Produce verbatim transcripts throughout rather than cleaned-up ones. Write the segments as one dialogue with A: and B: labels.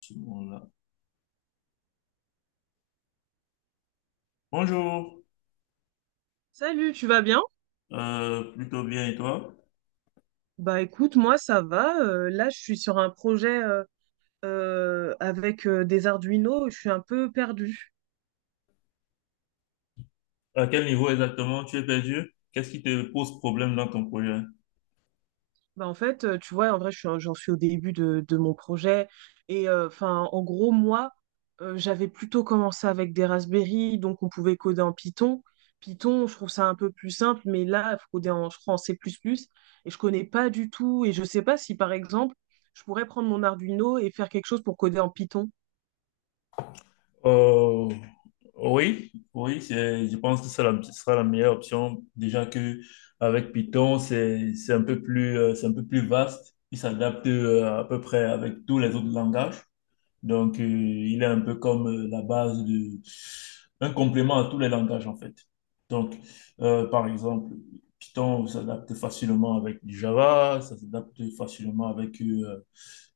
A: Ce moment-là. Bonjour.
B: Salut, tu vas bien?
A: Euh, plutôt bien et toi?
B: Bah écoute, moi ça va. euh, là, je suis sur un projet euh, euh, avec euh, des Arduino. Je suis un peu perdue.
A: À quel niveau exactement tu es perdu? Qu'est-ce qui te pose problème dans ton projet?
B: Bah en fait, euh, tu vois, en vrai, je suis un- j'en suis au début de, de mon projet. Et euh, enfin, en gros, moi, euh, j'avais plutôt commencé avec des Raspberry, donc on pouvait coder en Python. Python, je trouve ça un peu plus simple, mais là, il faut coder en, je crois, en C++ plus plus. Et je connais pas du tout. Et je sais pas si, par exemple, je pourrais prendre mon Arduino et faire quelque chose pour coder en Python.
A: Euh, oui, oui, c'est- je pense que c'est la- ce sera la meilleure option. Déjà que avec Python, c'est c'est un peu plus euh, c'est un peu plus vaste. Il s'adapte euh, à peu près avec tous les autres langages. Donc, euh, il est un peu comme euh, la base de... un complément à tous les langages, en fait. Donc, euh, par exemple, Python s'adapte facilement avec du Java, ça s'adapte facilement avec, euh,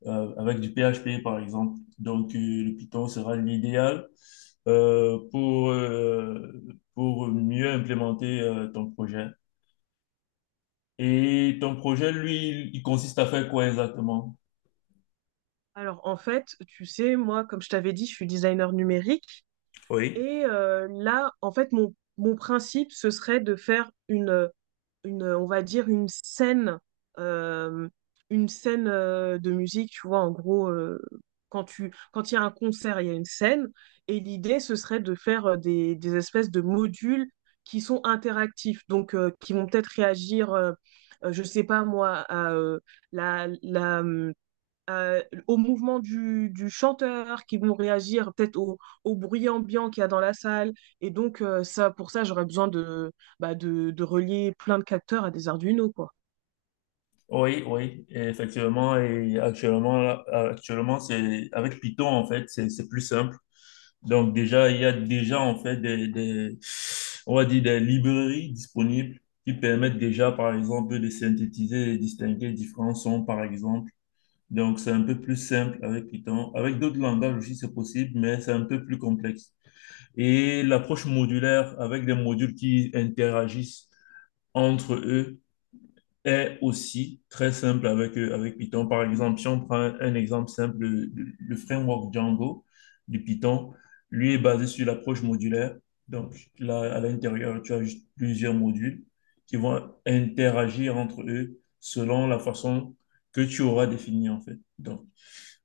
A: euh, avec du P H P, par exemple. Donc, euh, le Python sera l'idéal euh, pour, euh, pour mieux implémenter euh, ton projet. Et ton projet, lui, il il consiste à faire quoi exactement?
B: Alors en fait, tu sais, moi, comme je t'avais dit, je suis designer numérique
A: Oui.
B: et euh, là, en fait, mon, mon principe, ce serait de faire une, une, on va dire, une scène, euh, une scène euh, de musique, tu vois, en gros, euh, quand tu, quand il y a un concert, il y a une scène et l'idée, ce serait de faire euh, des, des espèces de modules qui sont interactifs, donc euh, qui vont peut-être réagir, euh, euh, je sais pas moi, à euh, la, la hum, euh, au mouvement du, du chanteur, qui vont réagir peut-être au, au bruit ambiant qu'il y a dans la salle. Et donc, euh, ça, pour ça, j'aurais besoin de, bah, de, de relier plein de capteurs à des Arduino, quoi.
A: Oui, oui, et effectivement. Et actuellement, là, actuellement, c'est avec Python, en fait, c'est c'est plus simple. Donc déjà, il y a déjà, en fait, des, des- on va dire des librairies disponibles qui permettent déjà, par exemple, de synthétiser et distinguer différents sons, par exemple. Donc c'est un peu plus simple avec Python. Avec d'autres langages aussi, c'est possible, mais c'est un peu plus complexe. Et l'approche modulaire avec des modules qui interagissent entre eux est aussi très simple avec, euh, avec Python. Par exemple, si on prend un, un exemple simple, le, le framework Django du Python, lui est basé sur l'approche modulaire. Donc là, à l'intérieur, tu as juste plusieurs modules qui vont interagir entre eux selon la façon que tu auras définie en fait. Donc,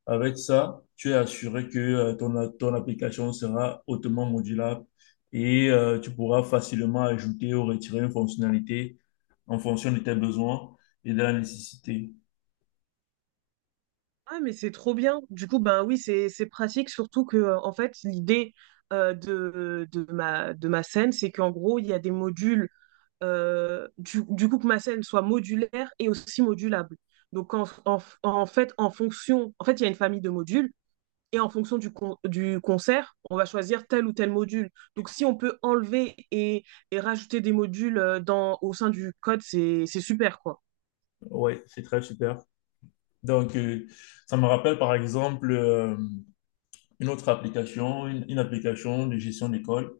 A: avec ça, tu es assuré que euh, ton, ton application sera hautement modulable et euh, tu pourras facilement ajouter ou retirer une fonctionnalité en fonction de tes besoins et de la nécessité.
B: Ah, mais c'est trop bien. Du coup, ben oui, c'est c'est pratique, surtout que, euh, en fait, l'idée euh, de, de ma, de ma scène, c'est qu'en gros, il y a des modules, euh, du, du coup, que ma scène soit modulaire et aussi modulable. Donc, en, en, en fait, en fonction, en fait, il y a une famille de modules, et en fonction du, con- du concert, on va choisir tel ou tel module. Donc si on peut enlever et, et rajouter des modules, euh, dans, au sein du code, c'est, c'est super, quoi.
A: Ouais, c'est très super. Donc, euh, ça me rappelle par exemple euh, une autre application, une, une application de gestion d'école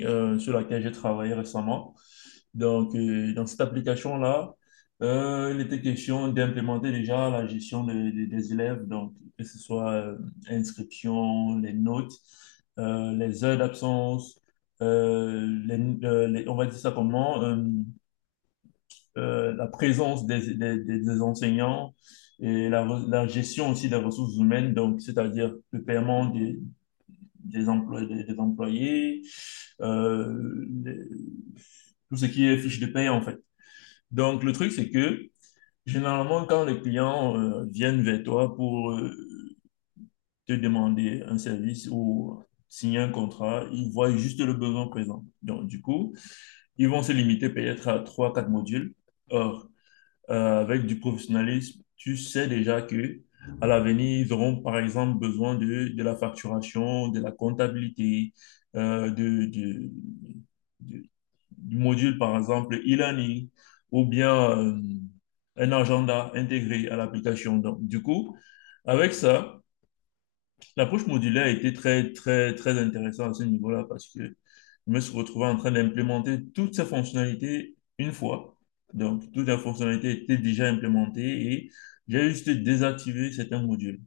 A: euh, sur laquelle j'ai travaillé récemment. Donc, euh, dans cette application-là, euh, il était question d'implémenter déjà la gestion de- de- des élèves, donc que ce soit euh, inscription, les notes, euh, les heures d'absence, euh, les- euh, les- on va dire ça comment, euh, euh, la présence des, des- des- des enseignants et la, re- la gestion aussi des ressources humaines, donc c'est-à-dire le paiement des, des, emplois, des, des employés, euh, les- tout ce qui est fiche de paie en fait. Donc le truc c'est que généralement quand les clients euh, viennent vers toi pour euh, te demander un service ou signer un contrat, ils voient juste le besoin présent. Donc du coup, ils vont se limiter peut-être à trois, quatre modules. Or, euh, avec du professionnalisme, tu sais déjà que à l'avenir, ils auront par exemple besoin de, de la facturation, de la comptabilité, euh, de, de- de- du module par exemple e-learning ou bien euh, un agenda intégré à l'application. Donc, du coup, avec ça, L'approche modulaire a été très, très, très intéressante à ce niveau-là parce que je me suis retrouvé en train d'implémenter toutes ces fonctionnalités une fois. Donc, toutes les fonctionnalités étaient déjà implémentées et j'ai juste désactivé certains modules.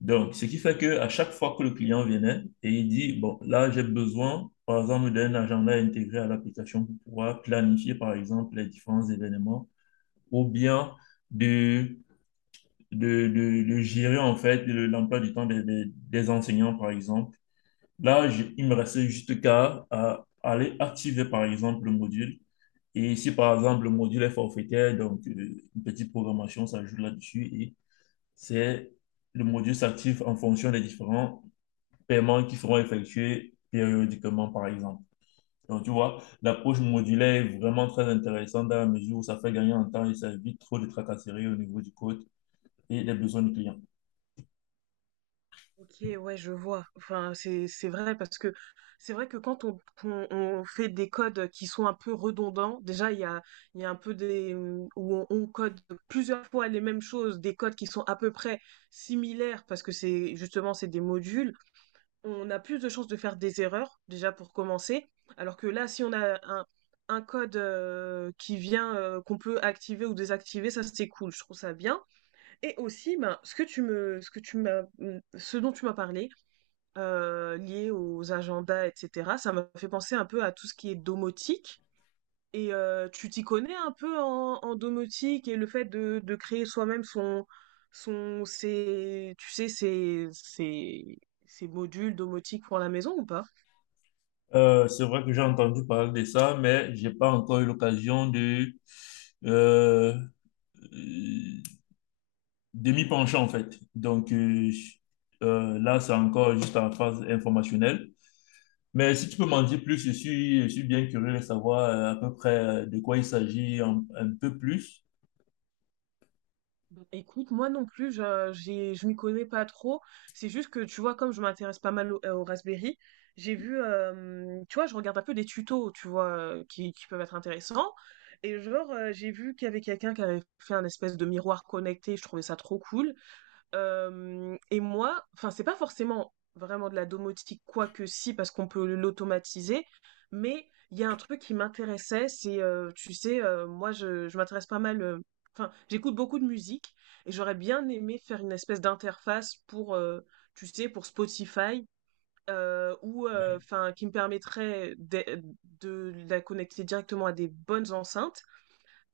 A: Donc, ce qui fait que à chaque fois que le client venait et il dit, bon, là, j'ai besoin, par exemple, d'un agenda intégré à l'application pour pouvoir planifier, par exemple, les différents événements ou bien de, de, de, de gérer, en fait, l'emploi du temps des, des, des enseignants, par exemple, Là, je- il me restait juste qu'à à aller activer, par exemple, le module. Et si, par exemple, le module est forfaitaire, donc euh, une petite programmation s'ajoute là-dessus et c'est le module s'active en fonction des différents paiements qui seront effectués périodiquement, par exemple. Donc, tu vois, l'approche modulaire est vraiment très intéressante dans la mesure où ça fait gagner en temps et ça évite trop de tracasseries au niveau du code et des besoins du client.
B: Ok, ouais, je vois. Enfin, c'est, c'est vrai parce que c'est vrai que quand on, on- on fait des codes qui sont un peu redondants, déjà, il y a, il y a un peu des... où on, on code plusieurs fois les mêmes choses, des codes qui sont à peu près similaires parce que c'est justement, c'est des modules. On a plus de chances de faire des erreurs, déjà pour commencer. Alors que là, si on a un, un code, euh, qui vient, euh, qu'on peut activer ou désactiver, ça c'est cool, je trouve ça bien. Et aussi, ben, ce que tu me, ce que tu m'as, ce dont tu m'as parlé, euh, lié aux agendas, et cetera, ça m'a fait penser un peu à tout ce qui est domotique. Et euh, tu t'y connais un peu en, en domotique et le fait de, de créer soi-même son, son, ses, tu sais, ses, ses, ses modules domotiques pour la maison ou pas?
A: Euh, c'est vrai que j'ai entendu parler de ça, mais j'ai pas encore eu l'occasion de, euh, euh, de m'y pencher en fait. Donc euh, je- euh, là, c'est encore juste en phase informationnelle. Mais si tu peux m'en dire plus, je suis, je suis bien curieux de savoir euh, à peu près euh, de quoi il s'agit un, un peu plus.
B: Bah, écoute, moi non plus, je, j'ai, je m'y connais pas trop. C'est juste que, tu vois, comme je m'intéresse pas mal au, euh, au Raspberry, j'ai vu, euh, tu vois, je regarde un peu des tutos, tu vois, euh, qui, qui peuvent être intéressants. Et genre, euh, j'ai vu qu'il y avait quelqu'un qui avait fait un espèce de miroir connecté. Je trouvais ça trop cool. Euh, et moi, enfin, c'est pas forcément vraiment de la domotique, quoique si, parce qu'on peut l'automatiser, mais il y a un truc qui m'intéressait, c'est, euh, tu sais, euh, moi, je, je m'intéresse pas mal, euh, enfin, j'écoute beaucoup de musique, et j'aurais bien aimé faire une espèce d'interface pour, euh, tu sais, pour Spotify, euh, ou,
A: Ouais.
B: enfin, qui me permettrait de, de la connecter directement à des bonnes enceintes,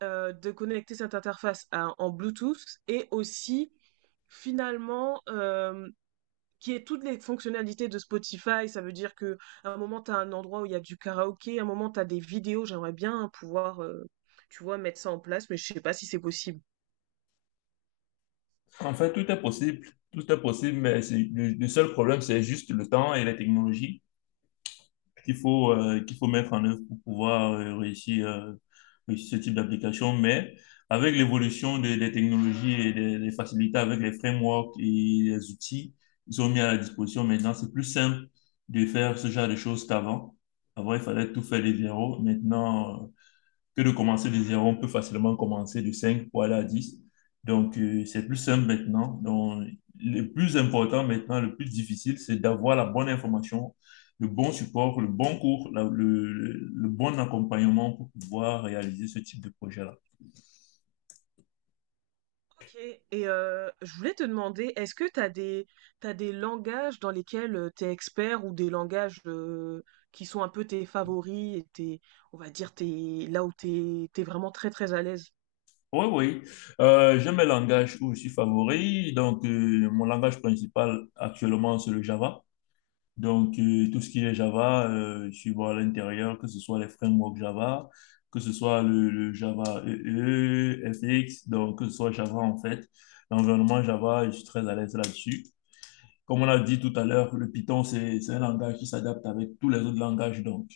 B: euh, de connecter cette interface à- en Bluetooth et aussi finalement, euh, qui est toutes les fonctionnalités de Spotify. Ça veut dire que à un moment, tu as un endroit où il y a du karaoké, à un moment, tu as des vidéos. J'aimerais bien pouvoir, euh, tu vois, mettre ça en place, mais je sais pas si c'est possible.
A: En fait, tout est possible, tout est possible, mais c'est- le, le seul problème, c'est juste le temps et la technologie. qu'il faut, euh, qu'il faut mettre en œuvre pour pouvoir euh, réussir, euh, réussir ce type d'application. Mais avec l'évolution des, des technologies et des, des facilités avec les frameworks et les outils, ils ont mis à la disposition maintenant, c'est plus simple de faire ce genre de choses qu'avant. Avant, il fallait tout faire de zéro. Maintenant, que de commencer de zéro. On peut facilement commencer de cinq pour aller à dix Donc, euh, c'est plus simple maintenant. Donc, le plus important maintenant, le plus difficile, c'est d'avoir la bonne information, le bon support, le bon cours, la- le, le- le bon accompagnement pour pouvoir réaliser ce type de projet-là.
B: Ok, et euh, je voulais te demander, est-ce que tu as des, t'as des langages dans lesquels tu es expert ou des langages, euh, qui sont un peu tes favoris et tes, on va dire, tes, là où tu es, vraiment très très à l'aise?
A: Oui, oui. Euh, j'aime le langage où je suis favori. Donc, euh, mon langage principal actuellement, c'est le Java. Donc, euh, tout ce qui est Java, euh, je suis bon à l'intérieur, que ce soit les frameworks Java, que ce soit le, le Java E E, F X, donc que ce soit Java en fait. L'environnement Java, je suis très à l'aise là-dessus. Comme on a dit tout à l'heure, le Python, c'est c'est un langage qui s'adapte avec tous les autres langages. Donc,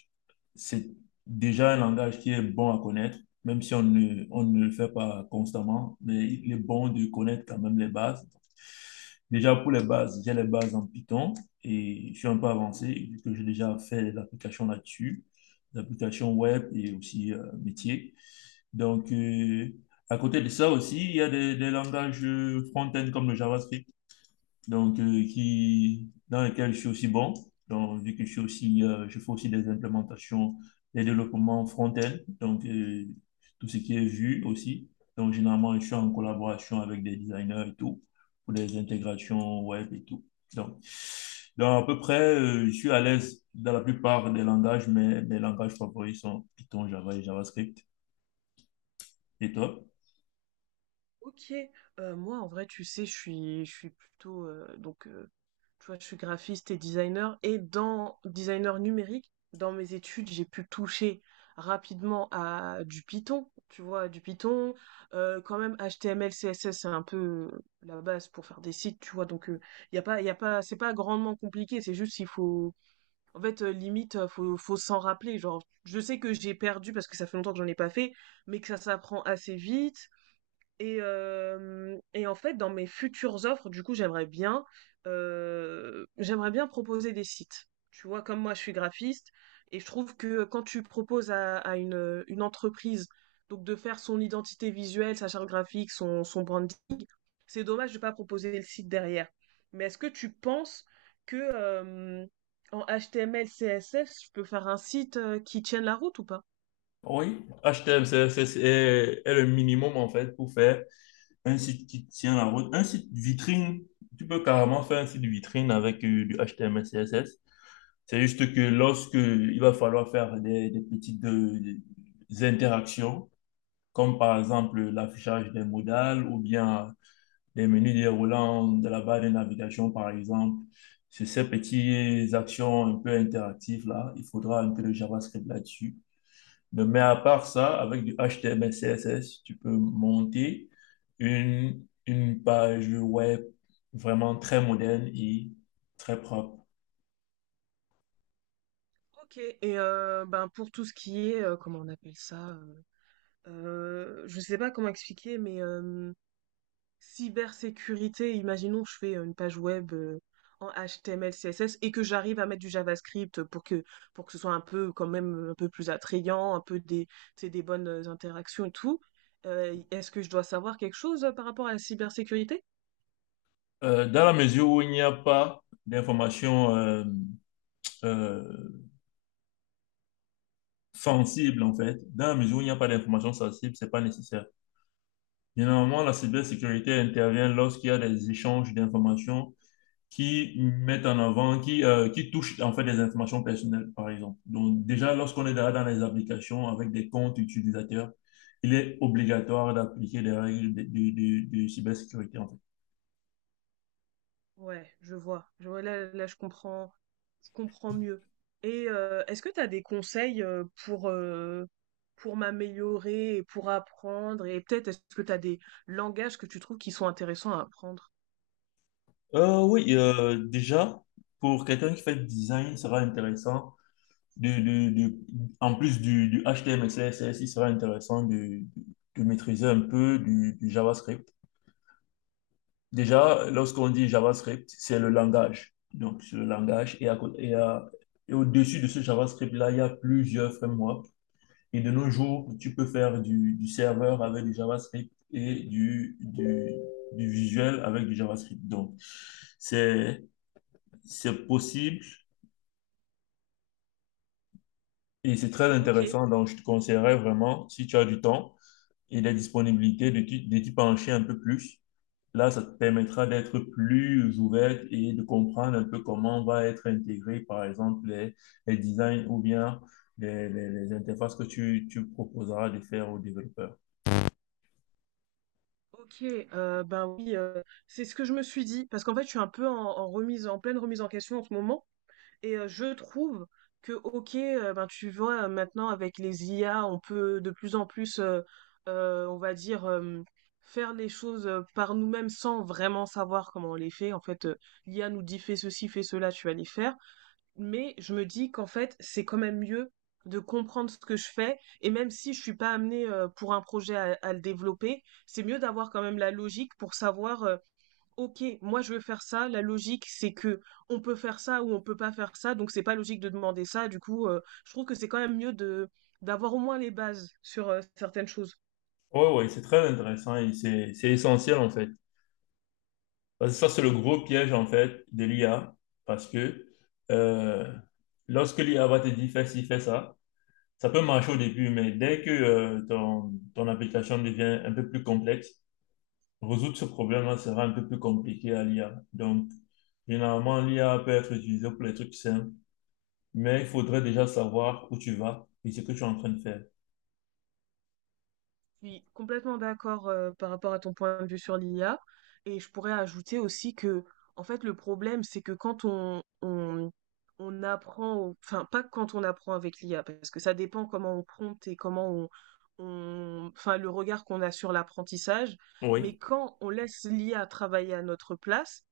A: c'est déjà un langage qui est bon à connaître, même si on ne, on ne le fait pas constamment, mais il est bon de connaître quand même les bases. Déjà, pour les bases, j'ai les bases en Python et je suis un peu avancé, vu que j'ai déjà fait des applications là-dessus, des applications web et aussi euh, métier. Donc, euh, à côté de ça aussi, il y a des, des langages euh, front-end comme le JavaScript donc euh, qui, dans lequel je suis aussi bon. Donc, vu que je suis aussi, euh, je fais aussi des implémentations, des développements front-end, donc euh, tout ce qui est vu aussi. Donc, généralement, je suis en collaboration avec des designers et tout, pour des intégrations web et tout. Donc, donc à peu près, euh, je suis à l'aise dans la plupart des langages, mais mes langages favoris sont Python, Java et JavaScript. Et toi?
B: Ok, Euh, moi en vrai, tu sais, je suis, je suis plutôt, euh, donc, euh, tu vois, je suis graphiste et designer et dans designer numérique, dans mes études, j'ai pu toucher rapidement à du Python, tu vois, du Python, euh, quand même H T M L, C S S, c'est un peu la base pour faire des sites, tu vois, donc il y a pas, y a pas, c'est pas grandement compliqué, c'est juste qu'il faut, en fait, euh, limite, euh, faut, faut s'en rappeler, genre, je sais que j'ai perdu parce que ça fait longtemps que j'en ai pas fait, mais que ça s'apprend assez vite. Et, euh, et en fait, dans mes futures offres, du coup, j'aimerais bien, euh, j'aimerais bien proposer des sites. Tu vois, comme moi, je suis graphiste et je trouve que quand tu proposes à, à une, une entreprise donc de faire son identité visuelle, sa charte graphique, son, son branding, c'est dommage de ne pas proposer le site derrière. Mais est-ce que tu penses que, euh, en H T M L, C S S, je peux faire un site, euh, qui tienne la route ou pas?
A: Oui, H T M L, C S S est, est le minimum en fait pour faire Un site qui tient la route, un site vitrine, tu peux carrément faire un site vitrine avec euh, du H T M L, C S S. C'est juste que lorsque il va falloir faire des, des petites euh, des interactions, comme par exemple l'affichage des modales ou bien les menus déroulants de la barre de navigation, par exemple, c'est ces petites actions un peu interactives là, il faudra un peu de JavaScript là-dessus. Mais, mais à part ça, avec du H T M L, C S S, tu peux monter une, une page web vraiment très moderne et très propre.
B: Ok. Et euh, ben pour tout ce qui est, euh, comment on appelle ça? Euh, je sais pas comment expliquer, mais, euh, cybersécurité, imaginons que je fais une page web, euh, en H T M L, C S S et que j'arrive à mettre du JavaScript pour que, pour que ce soit un peu quand même un peu plus attrayant, un peu des, tu sais, des bonnes interactions et tout. Euh, est-ce que je dois savoir quelque chose, euh, par rapport à la cybersécurité?
A: Euh, dans la mesure où il n'y a pas d'informations euh, euh, sensibles, en fait, dans la mesure où il n'y a pas d'informations sensibles, c'est pas nécessaire. Généralement, la cybersécurité intervient lorsqu'il y a des échanges d'informations qui mettent en avant, qui, euh, qui touchent en fait des informations personnelles, par exemple. Donc déjà, lorsqu'on est dans dans les applications avec des comptes utilisateurs, il est obligatoire d'appliquer les règles de, de, de- de cybersécurité, en fait.
B: Ouais, je vois. Je vois, là, là, je comprends, je comprends mieux. Et euh, est-ce que tu as des conseils, euh, pour, euh, pour m'améliorer et pour apprendre? Et peut-être, est-ce que tu as des langages que tu trouves qui sont intéressants à apprendre?
A: Euh, oui, euh, déjà, pour quelqu'un qui fait du design, il sera intéressant, de, de, de- en plus du, du H T M L, C S S, il sera intéressant de, de maîtriser un peu du, du JavaScript Déjà, lorsqu'on dit JavaScript, c'est le langage. Donc, c'est le langage. Et, à cô- et à- et au-dessus de ce JavaScript-là, il y a plusieurs frameworks. Et de nos jours, tu peux faire du, du serveur avec du JavaScript et du, du, du visuel avec du JavaScript. Donc, c'est, c'est possible et c'est très
B: Ok,
A: intéressant. Donc, je te conseillerais vraiment, si tu as du temps et la disponibilité, de t'y de t'y pencher un peu plus Là, ça te permettra d'être plus ouverte et de comprendre un peu comment va être intégré, par exemple, les, les designs ou bien les, les- les interfaces que tu, tu proposeras de faire aux développeurs.
B: ok, euh, ben oui, euh, c'est ce que je me suis dit, parce qu'en fait, je suis un peu en, en remise, en pleine remise en question en ce moment. Et euh, je trouve que, ok, euh, ben, tu vois, euh, maintenant avec les I A, on peut de plus en plus, euh, euh, on va dire, euh, faire les choses, euh, par nous-mêmes sans vraiment savoir comment on les fait. En fait, euh, l'I A nous dit fais ceci, fais cela, tu vas les faire. Mais je me dis qu'en fait, c'est quand même mieux de comprendre ce que je fais. Et même si je suis pas amenée, euh, pour un projet à, à le développer, c'est mieux d'avoir quand même la logique pour savoir, OK, moi je veux faire ça. La logique, c'est que on peut faire ça ou on peut pas faire ça, donc c'est pas logique de demander ça. Du coup, euh, je trouve que c'est quand même mieux de d'avoir au moins les bases sur, euh, certaines choses.
A: Oui, oui, c'est très intéressant et c'est, c'est essentiel en fait. Parce que ça, c'est le gros piège en fait de l'I A parce que euh, lorsque l'I A va te dire fais ci, fais ça, ça peut marcher au début, mais dès que euh, ton, ton application devient un peu plus complexe, Résoudre ce problème-là sera un peu plus compliqué à l'I A. Donc, généralement, l'I A peut être utilisée pour les trucs simples, mais il faudrait déjà savoir où tu vas et ce que tu es en train de faire.
B: Je suis complètement d'accord, euh, par rapport à ton point de vue sur l'I A et je pourrais ajouter aussi que en fait le problème, c'est que quand on, on on apprend au- enfin pas quand on apprend avec l'I A parce que ça dépend comment on prompte et comment on, on- enfin le regard qu'on a sur l'apprentissage,
A: Oui,
B: mais quand on laisse l'I A travailler à notre place,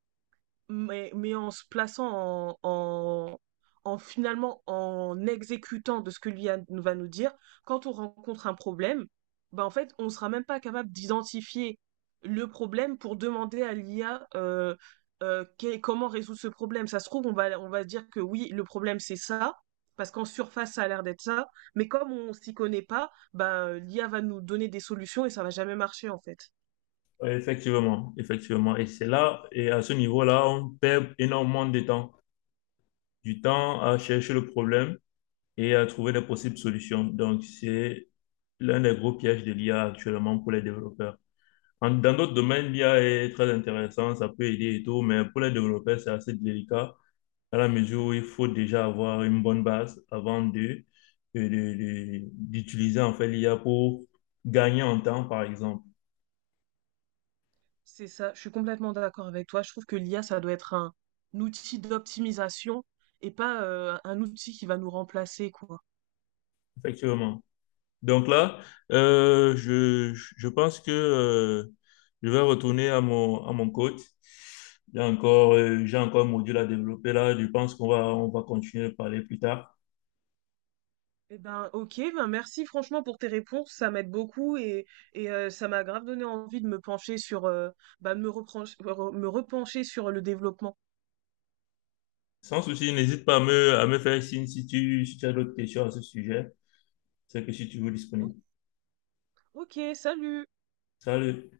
B: mais, mais en se plaçant en, en, en finalement, en exécutant de ce que l'I A nous va nous dire, quand on rencontre un problème, bah en fait, on ne sera même pas capable d'identifier le problème pour demander à l'I A, euh, euh, que- comment résoudre ce problème. Ça se trouve, on va, on va dire que oui, le problème c'est ça, parce qu'en surface, ça a l'air d'être ça, mais comme on s'y connaît pas, bah, l'I A va nous donner des solutions et ça va jamais marcher en fait.
A: Oui, Effectivement, effectivement. Et c'est là, et à ce niveau-là, on perd énormément de temps. Du temps à chercher le problème et à trouver des possibles solutions. Donc, c'est l'un des gros pièges de l'I A actuellement pour les développeurs. En- Dans d'autres domaines, l'I A est très intéressant, ça peut aider et tout, mais pour les développeurs, c'est assez délicat à la mesure où il faut déjà avoir une bonne base avant de, de- de- de- d'utiliser en fait l'I A pour gagner en temps, par exemple.
B: C'est ça, je suis complètement d'accord avec toi. Je trouve que l'I A, ça doit être un, un outil d'optimisation et pas, euh, un outil qui va nous remplacer, quoi.
A: Effectivement. Donc là, euh, je, je pense que euh, je vais retourner à mon, à mon, coach. J'ai encore, euh, j'ai encore un module à développer là. Je pense qu'on va, on va continuer de parler plus tard.
B: Eh ben, ok, ben merci franchement pour tes réponses, ça m'aide beaucoup et, et euh, ça m'a grave donné envie de me pencher sur, euh, bah, de me repren- re- me repencher sur le développement.
A: Sans souci, n'hésite pas à me, à me, faire signe si tu, si tu as d'autres questions à ce sujet. C'est que si tu veux disponible.
B: Hum, Ok, salut!
A: Salut.